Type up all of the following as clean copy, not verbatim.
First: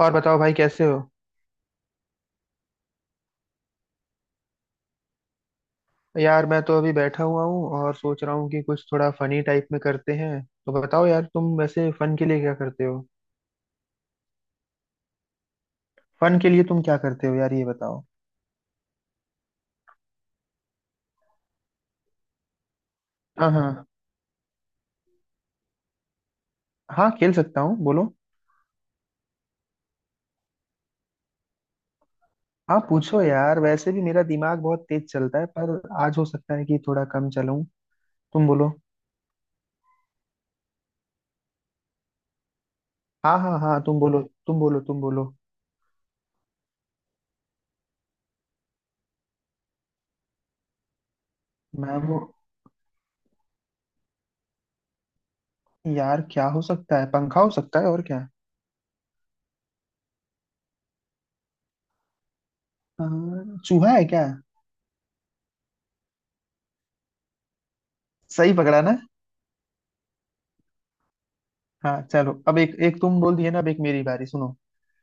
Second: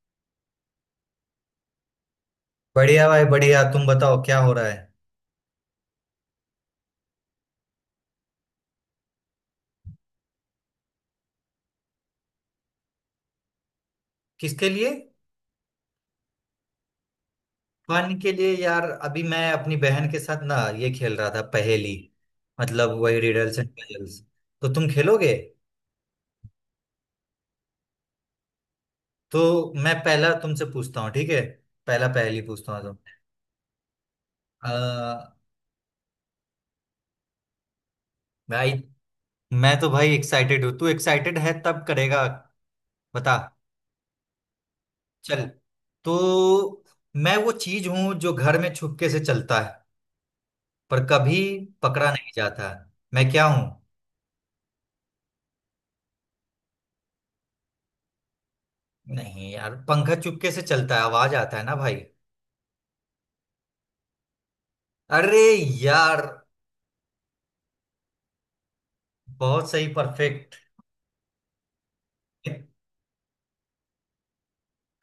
और बताओ भाई, कैसे हो। बढ़िया भाई बढ़िया। तुम बताओ क्या हो रहा है। यार, मैं तो अभी बैठा हुआ हूँ और सोच रहा हूँ कि कुछ थोड़ा फनी टाइप में करते हैं। तो बताओ यार, तुम वैसे फन के लिए क्या करते हो। किसके लिए। फन के लिए तुम क्या करते हो यार, ये बताओ। पानी के लिए यार। अभी मैं अपनी बहन के साथ ना ये खेल रहा था, पहेली। मतलब वही हाँ रिडल्स एंड हाँ। पजल्स। तो तुम खेलोगे। हाँ, खेल सकता हूँ, बोलो। तो मैं पहला तुमसे पूछता हूँ, ठीक है। पहला पहेली पूछता हाँ, हूँ तुम। पूछो यार। वैसे भी मेरा दिमाग बहुत तेज आ, चलता है, पर आज हो सकता है कि थोड़ा कम चलाऊं। तुम बोलो। भाई। मैं तो भाई एक्साइटेड हूँ। तू एक्साइटेड है तब करेगा। बता। हाँ हाँ हाँ, तुम बोलो, तुम बोलो, तुम बोलो। चल। तो मैं वो चीज हूँ जो घर में छुपके से चलता है, पर कभी मैं पकड़ा वो नहीं जाता। मैं क्या हूँ। यार, क्या हो सकता है। पंखा हो सकता है, और क्या। नहीं यार, पंखा चुपके से चलता है, आवाज आता है ना भाई। हाँ, चूहा है क्या। अरे यार। सही पकड़ा ना। बहुत सही, परफेक्ट। हाँ, चलो। अब एक एक तुम बोल दिए ना, अब एक मेरी बारी, सुनो।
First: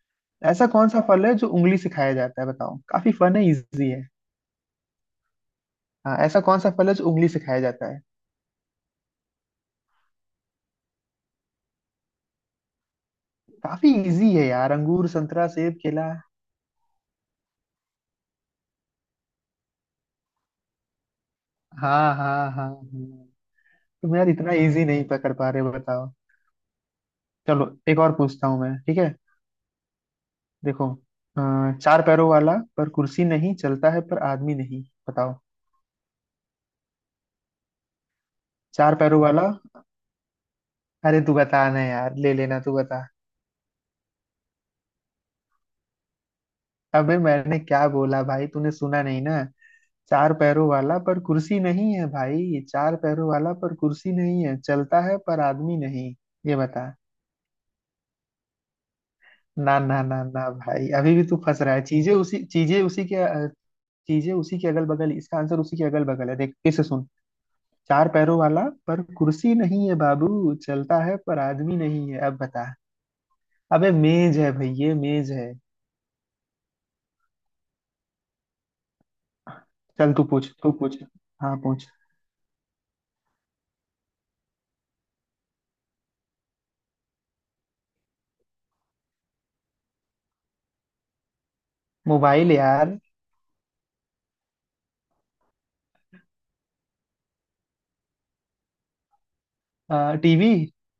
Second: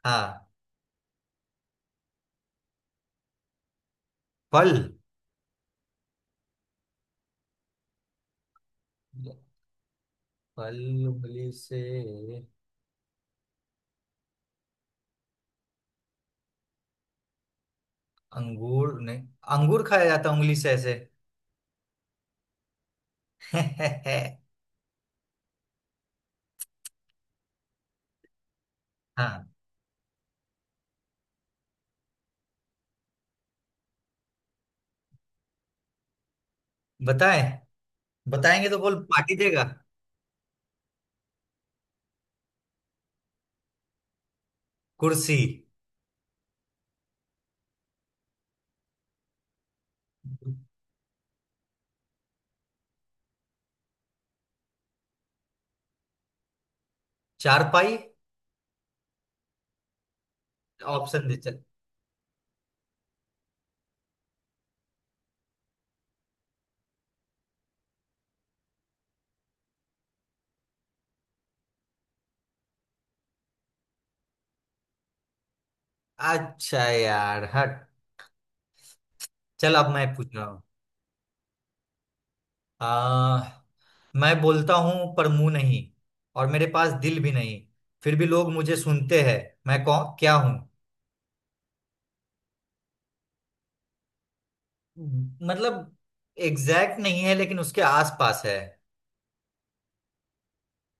हाँ। ऐसा कौन सा फल है जो उंगली से खाया जाता है, बताओ। काफी फन है, इजी है। फल। हाँ, ऐसा कौन सा फल है जो उंगली से खाया जाता है। फल उंगली से। काफी इजी है यार। अंगूर, संतरा, सेब, केला। अंगूर नहीं। अंगूर खाया जाता है उंगली से ऐसे। हाँ हाँ हाँ हाँ। तुम यार इतना इजी नहीं पकड़ पा रहे हो, बताओ। चलो, एक और पूछता हूँ मैं, ठीक है। हाँ। देखो। चार पैरों वाला, पर कुर्सी नहीं। चलता है, पर आदमी नहीं। बताओ। बताएं। बताएंगे तो बोल, चार पैरों पार्टी वाला। देगा। अरे तू बताना यार, ले लेना, तू बता। कुर्सी। अबे, मैंने क्या बोला भाई, तूने सुना नहीं ना। चार पैरों वाला पर कुर्सी नहीं है भाई। चार पैरों वाला पर कुर्सी नहीं है, चलता है पर आदमी नहीं। ये बता। चारपाई। ना ना ना ना भाई, अभी भी ऑप्शन दे तू चल। फंस रहा है। चीजें उसी के अगल बगल, इसका आंसर उसी के अगल बगल है। देख, फिर से सुन। चार पैरों वाला, पर कुर्सी नहीं है बाबू। चलता है, पर आदमी नहीं है। अब बता। अबे मेज है भाई, ये मेज है। अच्छा यार, हट। चल अब मैं चल, तू पूछ पूछ रहा तू पूछ। हाँ, पूछ। हूँ। मैं बोलता हूँ पर मुंह नहीं, और मेरे पास दिल भी नहीं। फिर भी लोग मुझे सुनते हैं। मैं कौन क्या हूँ। मोबाइल यार। मतलब एग्जैक्ट नहीं है, लेकिन उसके आसपास है। टीवी।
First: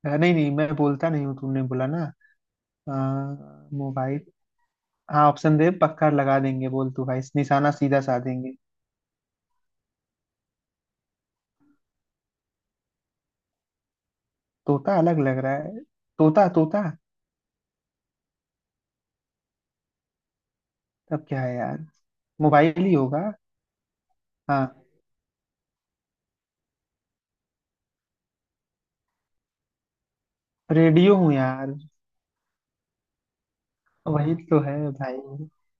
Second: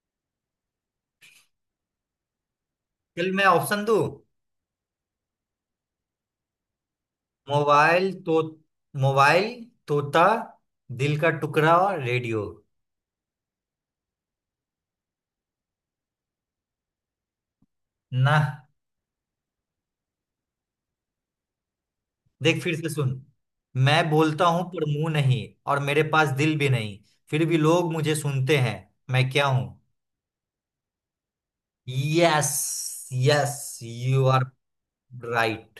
नहीं नहीं, मैं बोलता नहीं हूँ, तुमने बोला ना। चल मैं हाँ, ऑप्शन दूँ। मोबाइल। हाँ, ऑप्शन दे, पक्का लगा देंगे। बोल तू भाई, निशाना सीधा मोबाइल साध तो, देंगे। मोबाइल, तोता, दिल का टुकड़ा और रेडियो। तोता अलग लग रहा है। तोता तोता। ना। तब क्या है यार। देख फिर मोबाइल से ही सुन। होगा। मैं बोलता हूँ हाँ। पर मुंह नहीं, और मेरे पास दिल भी नहीं। फिर भी लोग मुझे सुनते हैं। मैं क्या हूँ। रेडियो हूँ यार। यस यस यू वही आर तो है भाई। राइट।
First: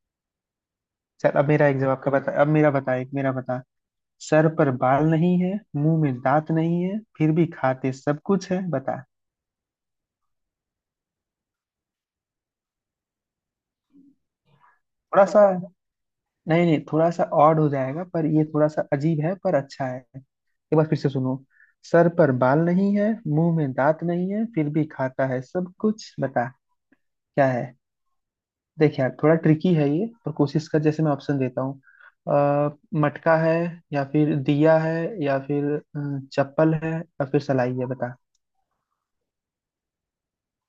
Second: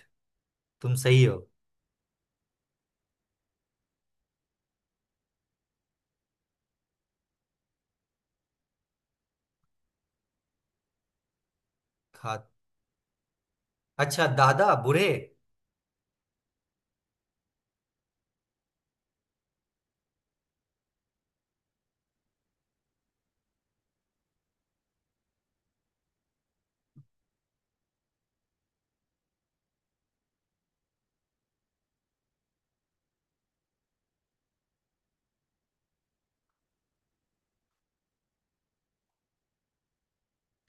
तुम सही चल, हो। अब मेरा एक जवाब का बता। अब मेरा बता, एक मेरा बता। सर पर बाल नहीं है, मुंह में दांत नहीं है, फिर भी खाते सब कुछ है, बता। खा। अच्छा दादा, बुरे। थोड़ा सा। नहीं नहीं, थोड़ा सा ऑड हो जाएगा, पर ये थोड़ा सा अजीब है पर अच्छा है। एक बार फिर से सुनो। सर पर बाल नहीं है, मुंह में दांत नहीं है, फिर भी खाता है सब कुछ, बता। क्या है। देख यार, थोड़ा ट्रिकी है ये, पर कोशिश कर। जैसे मैं ऑप्शन देता हूँ। अ, मटका है। या फिर दिया है। या फिर चप्पल है। या फिर सलाई है, बता।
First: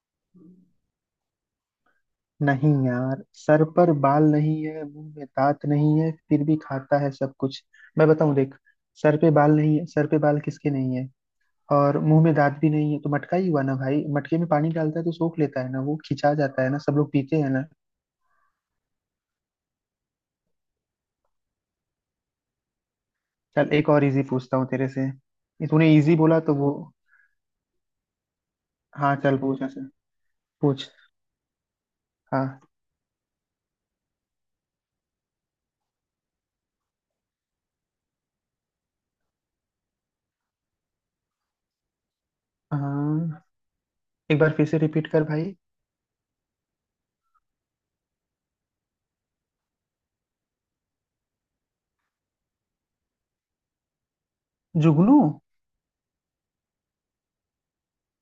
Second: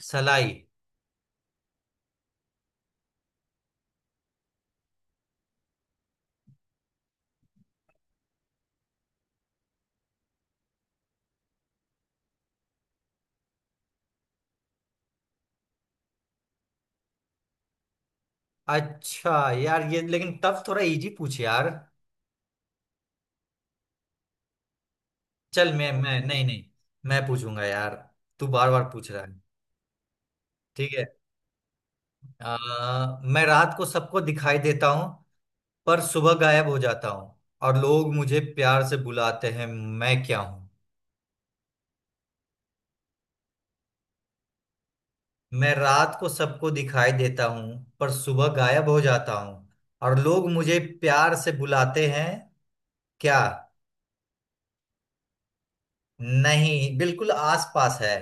सलाई। नहीं यार, सर पर बाल नहीं है, मुंह में दांत नहीं है, फिर भी खाता है सब कुछ। मैं बताऊं, देख। सर पे बाल नहीं है। सर पे बाल किसके नहीं है, और मुंह में दांत भी नहीं है। तो मटका ही हुआ ना भाई। मटके में पानी डालता है तो सोख लेता है ना, वो खिंचा जाता है ना, सब लोग पीते हैं ना। अच्छा यार, ये लेकिन टफ। थोड़ा इजी पूछ यार। चल, एक और इजी पूछता हूँ तेरे से, ये चल मैं तूने इजी मैं बोला नहीं तो नहीं, वो। मैं पूछूंगा यार। तू बार बार पूछ हाँ रहा चल, है। पूछ ऐसे, पूछ। ठीक है। आ, हाँ। मैं रात को सबको दिखाई देता हूँ, पर सुबह गायब हो जाता हूँ। और लोग मुझे प्यार से बुलाते हैं। मैं क्या हूँ। हाँ। एक बार फिर से रिपीट कर भाई। मैं रात को सबको दिखाई देता हूँ, पर सुबह गायब हो जाता हूँ। और लोग मुझे प्यार से बुलाते हैं। क्या। जुगनू। नहीं, बिल्कुल आसपास है।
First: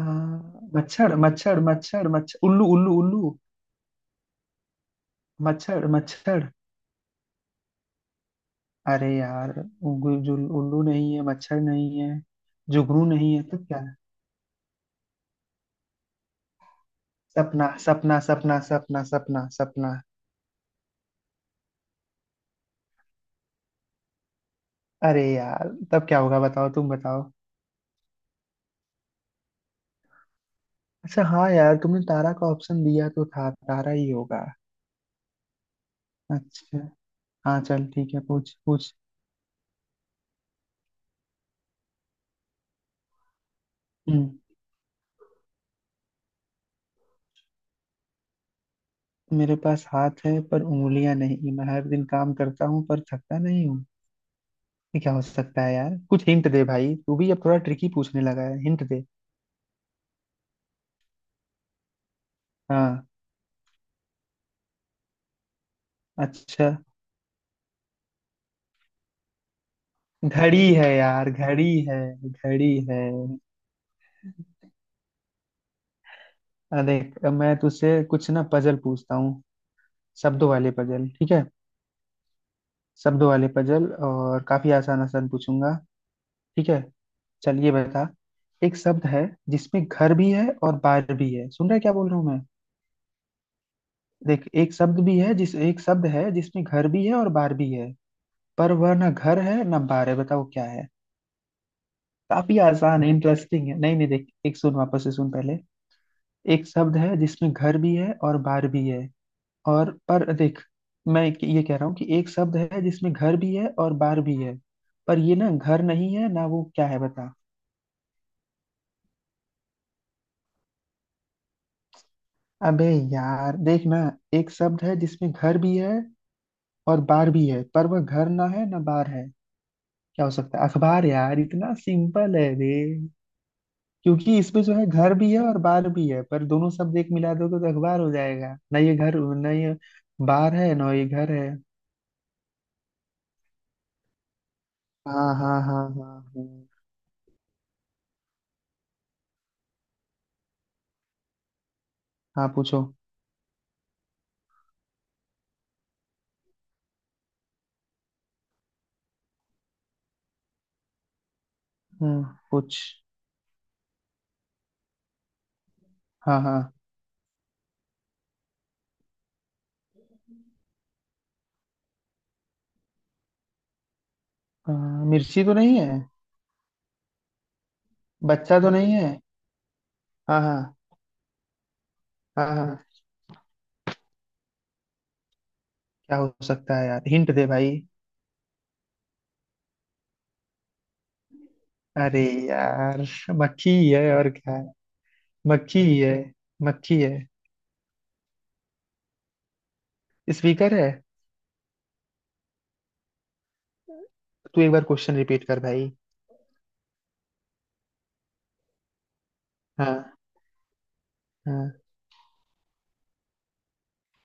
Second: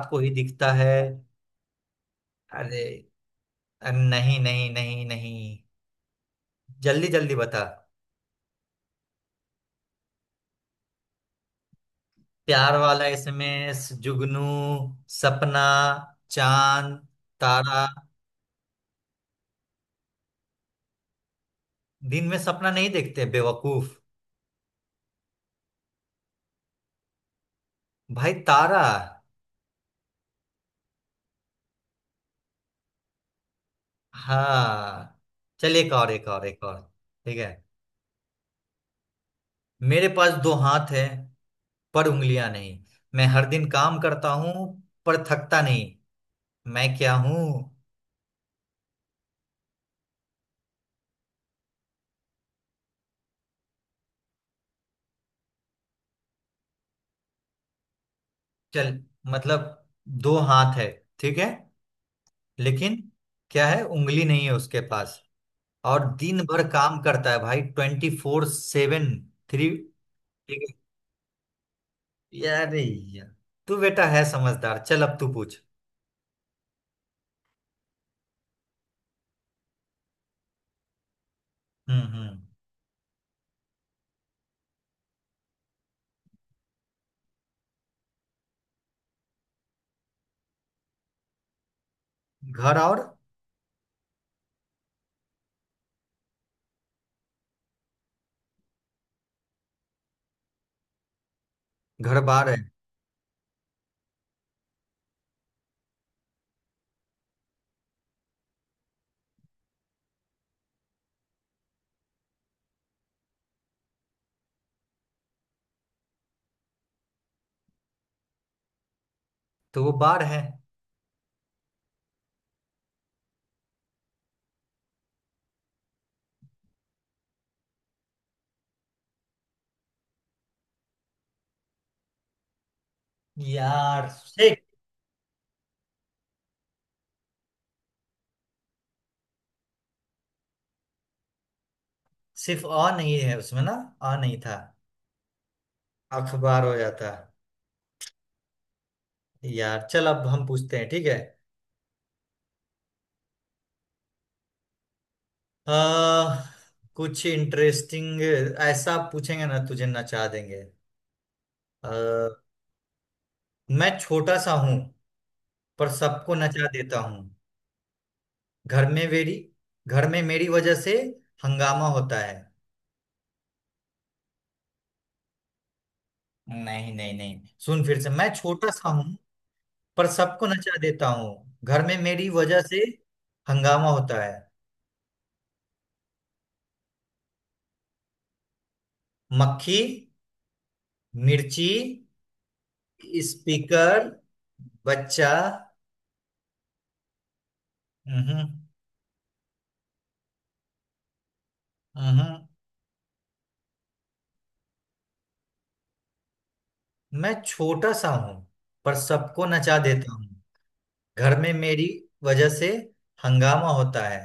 आ, को ही दिखता है। मच्छर मच्छर मच्छर मच्छर, उल्लू अरे, उल्लू उल्लू। अरे नहीं नहीं नहीं नहीं। मच्छर मच्छर। जल्दी जल्दी बता। अरे यार, उल्लू नहीं है, मच्छर नहीं है। प्यार जुगनू वाला नहीं है तो इसमें क्या है? जुगनू, सपना, चांद, सपना तारा। सपना सपना सपना सपना सपना। दिन में सपना नहीं देखते बेवकूफ। अरे यार, तब क्या होगा, बताओ, तुम बताओ। भाई तारा। अच्छा हाँ यार, तुमने तारा का ऑप्शन दिया तो था, तारा ही होगा। हाँ। चल, एक और एक और एक अच्छा। और। ठीक है। हाँ चल, ठीक है, पूछ पूछ। मेरे पास दो हाथ है, पर उंगलियां नहीं। मैं हर दिन काम हम्म। करता हूँ पर थकता नहीं। मैं क्या हूँ। मेरे पास हाथ है पर उंगलियां नहीं, मैं हर दिन काम करता हूँ पर थकता नहीं हूँ। ये क्या हो सकता है यार, कुछ हिंट दे भाई। तू भी अब थोड़ा ट्रिकी पूछने लगा है, हिंट चल दे। मतलब दो हाथ है, ठीक है। लेकिन हाँ। क्या है, उंगली नहीं है उसके पास। और दिन भर अच्छा। काम करता है भाई, 24/7 थ्री। ठीक घड़ी है। है यार, घड़ी है। यार घड़ी है। यार, तू बेटा है समझदार। चल अब तू पूछ। अरे, मैं तुझसे कुछ ना पजल पूछता हूँ। शब्दों वाले पजल, ठीक है। हम्म। शब्द वाले पजल, और काफी आसान आसान पूछूंगा। ठीक है। चल, ये बता। एक शब्द है जिसमें घर भी है और बार भी है। सुन रहा है क्या बोल रहा हूँ मैं। घर और देख, एक शब्द भी है, जिस एक शब्द है जिसमें घर भी है और बार भी है। पर वह ना घर है ना बार है। बताओ क्या है। घर बार है, काफी आसान है, इंटरेस्टिंग है। नहीं नहीं, देख, एक सुन, वापस से सुन पहले। एक शब्द है जिसमें घर भी है और बार भी है, और पर देख। ये कह रहा हूँ कि एक शब्द है जिसमें घर भी है और बार भी है, पर ये ना घर नहीं है ना वो। क्या है, बता। तो वो बार है। अबे, यार देख ना। एक शब्द है जिसमें घर भी है, और बार भी है, पर वह घर ना है ना बार है। क्या हो सकता है? अखबार यार, इतना सिंपल है रे। यार क्योंकि शिट। इसमें जो है, घर भी है और बार भी है, पर दोनों शब्द एक मिला दोगे तो अखबार हो जाएगा ना। ये घर, ना ये बार है ना ये घर है। सिर्फ अ नहीं है उसमें ना। अ नहीं था। हाँ हाँ हाँ हाँ हाँ। अखबार हो जाता। यार चल अब हम पूछते हैं, ठीक है। हाँ पूछो। आ, कुछ इंटरेस्टिंग ऐसा पूछेंगे ना तुझे नचा देंगे। हम्म। आ, पूछ। मैं छोटा सा हूं, पर सबको हाँ हाँ। नचा देता हूँ। घर में मेरी घर में मेरी वजह से हंगामा होता है। हाँ, मिर्ची तो नहीं है। नहीं नहीं नहीं, सुन फिर से। मैं बच्चा छोटा तो सा नहीं हूं, है। पर हाँ सबको हाँ। नचा देता हूँ घर में मेरी हाँ वजह से। हाँ। हंगामा होता है। क्या हो सकता है यार, हिंट दे भाई। मक्खी, मिर्ची, अरे यार। मक्खी ही स्पीकर, है, और क्या है। बच्चा। मक्खी ही है। मक्खी है। हम्म। स्पीकर है। तू एक बार क्वेश्चन रिपीट कर भाई। मैं छोटा सा हूं, पर सबको नचा देता हाँ। हूँ। घर में हाँ। मेरी वजह से हंगामा होता है।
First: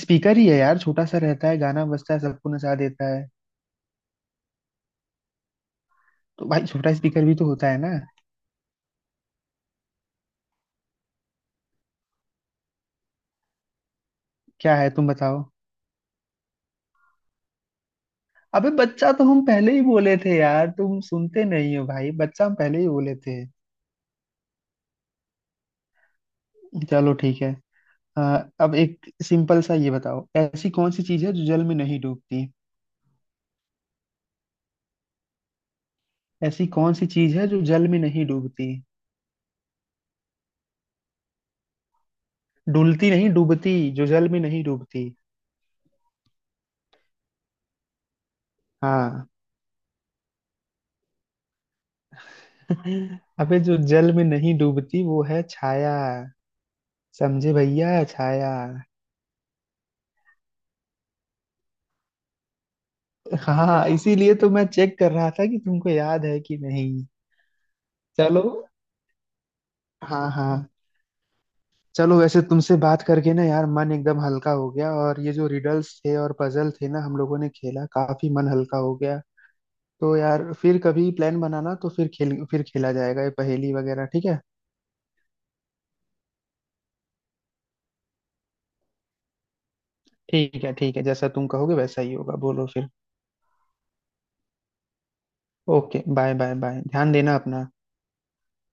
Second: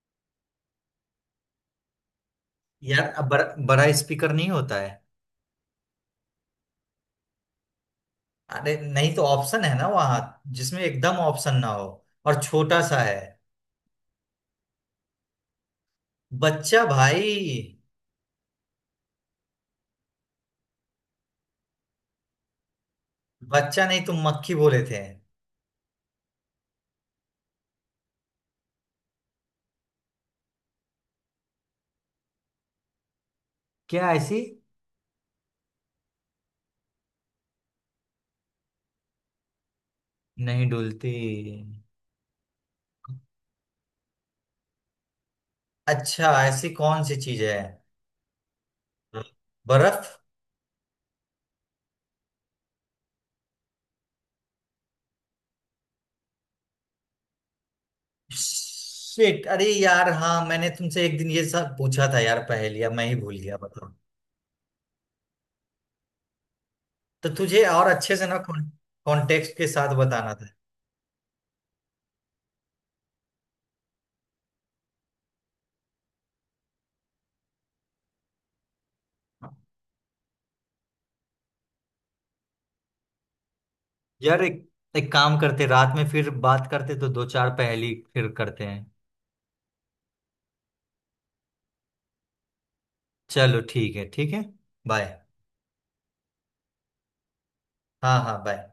स्पीकर ही है यार, छोटा सा रहता है, गाना बजता है, सबको नचा यार देता अब है। बड़ा स्पीकर नहीं होता है। तो भाई छोटा स्पीकर भी तो होता है ना। अरे नहीं तो ऑप्शन है ना वहां। जिसमें एकदम ऑप्शन ना हो, और छोटा सा है। क्या है, तुम बताओ। बच्चा भाई। अबे, बच्चा तो हम पहले ही बोले थे यार, तुम सुनते नहीं हो भाई, बच्चा हम पहले ही बोले थे। बच्चा नहीं, तुम मक्खी बोले थे। चलो ठीक है। हाँ, अब एक सिंपल सा ये बताओ, ऐसी कौन सी चीज है जो जल में नहीं डूबती। क्या ऐसी। ऐसी कौन सी चीज है जो जल में नहीं डूबती। नहीं डुलती। डुलती नहीं, डूबती, जो जल में नहीं डूबती। अच्छा ऐसी कौन सी चीज है। हाँ। बर्फ। अबे, जो जल में नहीं डूबती वो है छाया। समझे भैया, छाया। शिट अरे यार। हाँ मैंने तुमसे एक दिन ये सब पूछा था यार, पहेलिया मैं ही भूल गया हाँ, बताओ। इसीलिए तो मैं चेक कर रहा था कि तुमको याद है कि नहीं। तो तुझे और अच्छे से ना चलो। कॉन्टेक्स्ट के साथ हाँ बताना था। हाँ। चलो, वैसे तुमसे बात करके ना यार, मन एकदम हल्का हो गया। और ये जो रिडल्स थे और पजल थे ना, हम लोगों ने खेला, काफी मन हल्का हो गया। तो यार, फिर कभी प्लान बनाना, तो फिर खेल, फिर खेला जाएगा ये पहेली वगैरह, ठीक है। यार एक, एक काम करते, रात में फिर बात करते तो दो चार पहेली फिर करते हैं। ठीक है ठीक है, जैसा तुम कहोगे वैसा ही होगा, बोलो फिर। चलो ठीक है, ठीक है। Bye. Okay, bye bye bye, ध्यान देना अपना। हाँ हाँ, बाय।